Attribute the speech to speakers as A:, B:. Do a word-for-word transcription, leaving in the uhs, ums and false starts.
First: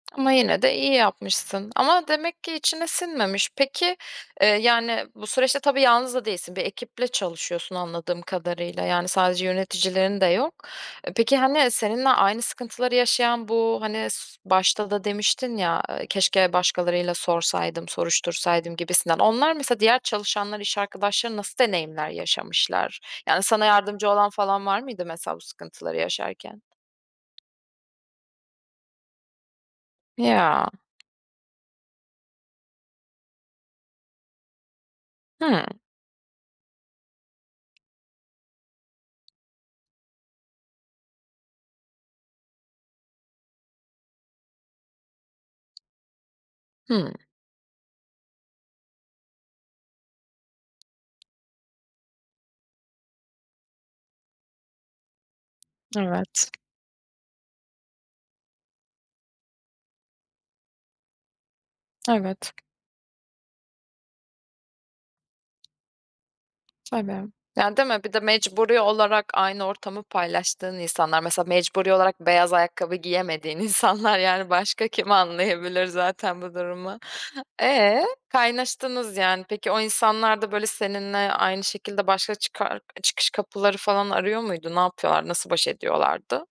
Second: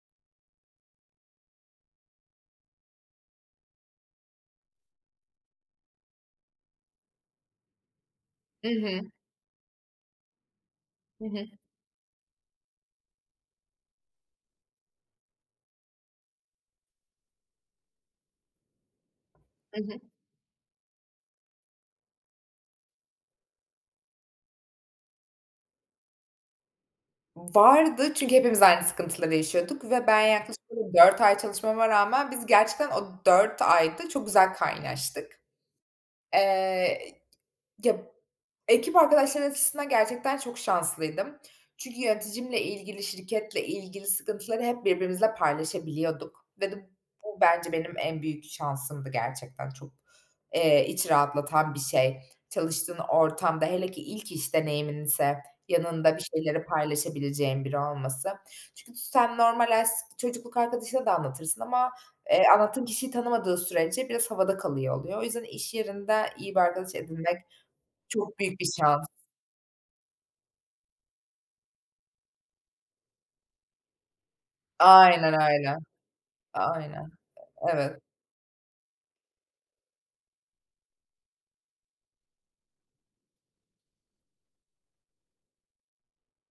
A: Ama yine de iyi yapmışsın. Ama demek ki içine sinmemiş. Peki, eee, yani, bu süreçte tabii yalnız da değilsin, bir ekiple çalışıyorsun, anladığım
B: I
A: kadarıyla. Yani,
B: hı.
A: sadece yöneticilerin de yok. Eee,
B: Hı
A: peki,
B: hı.
A: hani, seninle aynı sıkıntıları yaşayan, bu, hani, başta da demiştin ya, eee, "Keşke başkalarına da sorsaydım, soruştursaydım." gibisinden. Onlar mesela,
B: I
A: diğer
B: hı.
A: çalışanlar, iş arkadaşların nasıl deneyimler yaşamışlar? Yani, sana yardımcı olan falan var mıydı, mesela, bu sıkıntıları yaşarken?
B: Vardı çünkü hepimiz aynı sıkıntıları yaşıyorduk ve ben yaklaşık
A: Ya.
B: orada dört ay çalışmama rağmen biz gerçekten o dört ayda çok güzel kaynaştık.
A: Hımm.
B: Eee, ı ya ekip arkadaşlarım açısından gerçekten çok şanslıydım. Çünkü yöneticimle ilgili, şirketle ilgili sıkıntıları hep birbirimizle paylaşabiliyorduk ve de
A: Hımm.
B: bu bence benim en büyük şansımdı. Gerçekten çok, eee, iç rahatlatan bir şey çalıştığın ortamda. Hele ki ilk iş deneyiminse yanında bir
A: Evet.
B: şeyleri paylaşabileceğin biri olması. Çünkü sen normal [unintelligible] çocukluk arkadaşına da anlatırsın ama, eee,
A: Evet.
B: anlattığın kişiyi tanımadığı sürece biraz havada kalıyor, oluyor. O yüzden iş yerinde iyi bir arkadaş
A: Tabii.
B: edinmek
A: Yani, değil mi? Bir de
B: çok büyük bir
A: mecburi
B: şans.
A: olarak aynı ortamı paylaştığın insanlar, mesela, mecburi olarak beyaz ayakkabı giyemediğin insanlar. Yani, başka kim
B: Aynen öyle.
A: anlayabilir zaten bu durumu?
B: Aynen, evet.
A: Eee, kaynaştınız, yani. Peki, o insanlar da, böyle, seninle aynı şekilde başka çıkar çıkış kapıları falan arıyor muydu? Ne yapıyorlar, nasıl baş ediyorlardı?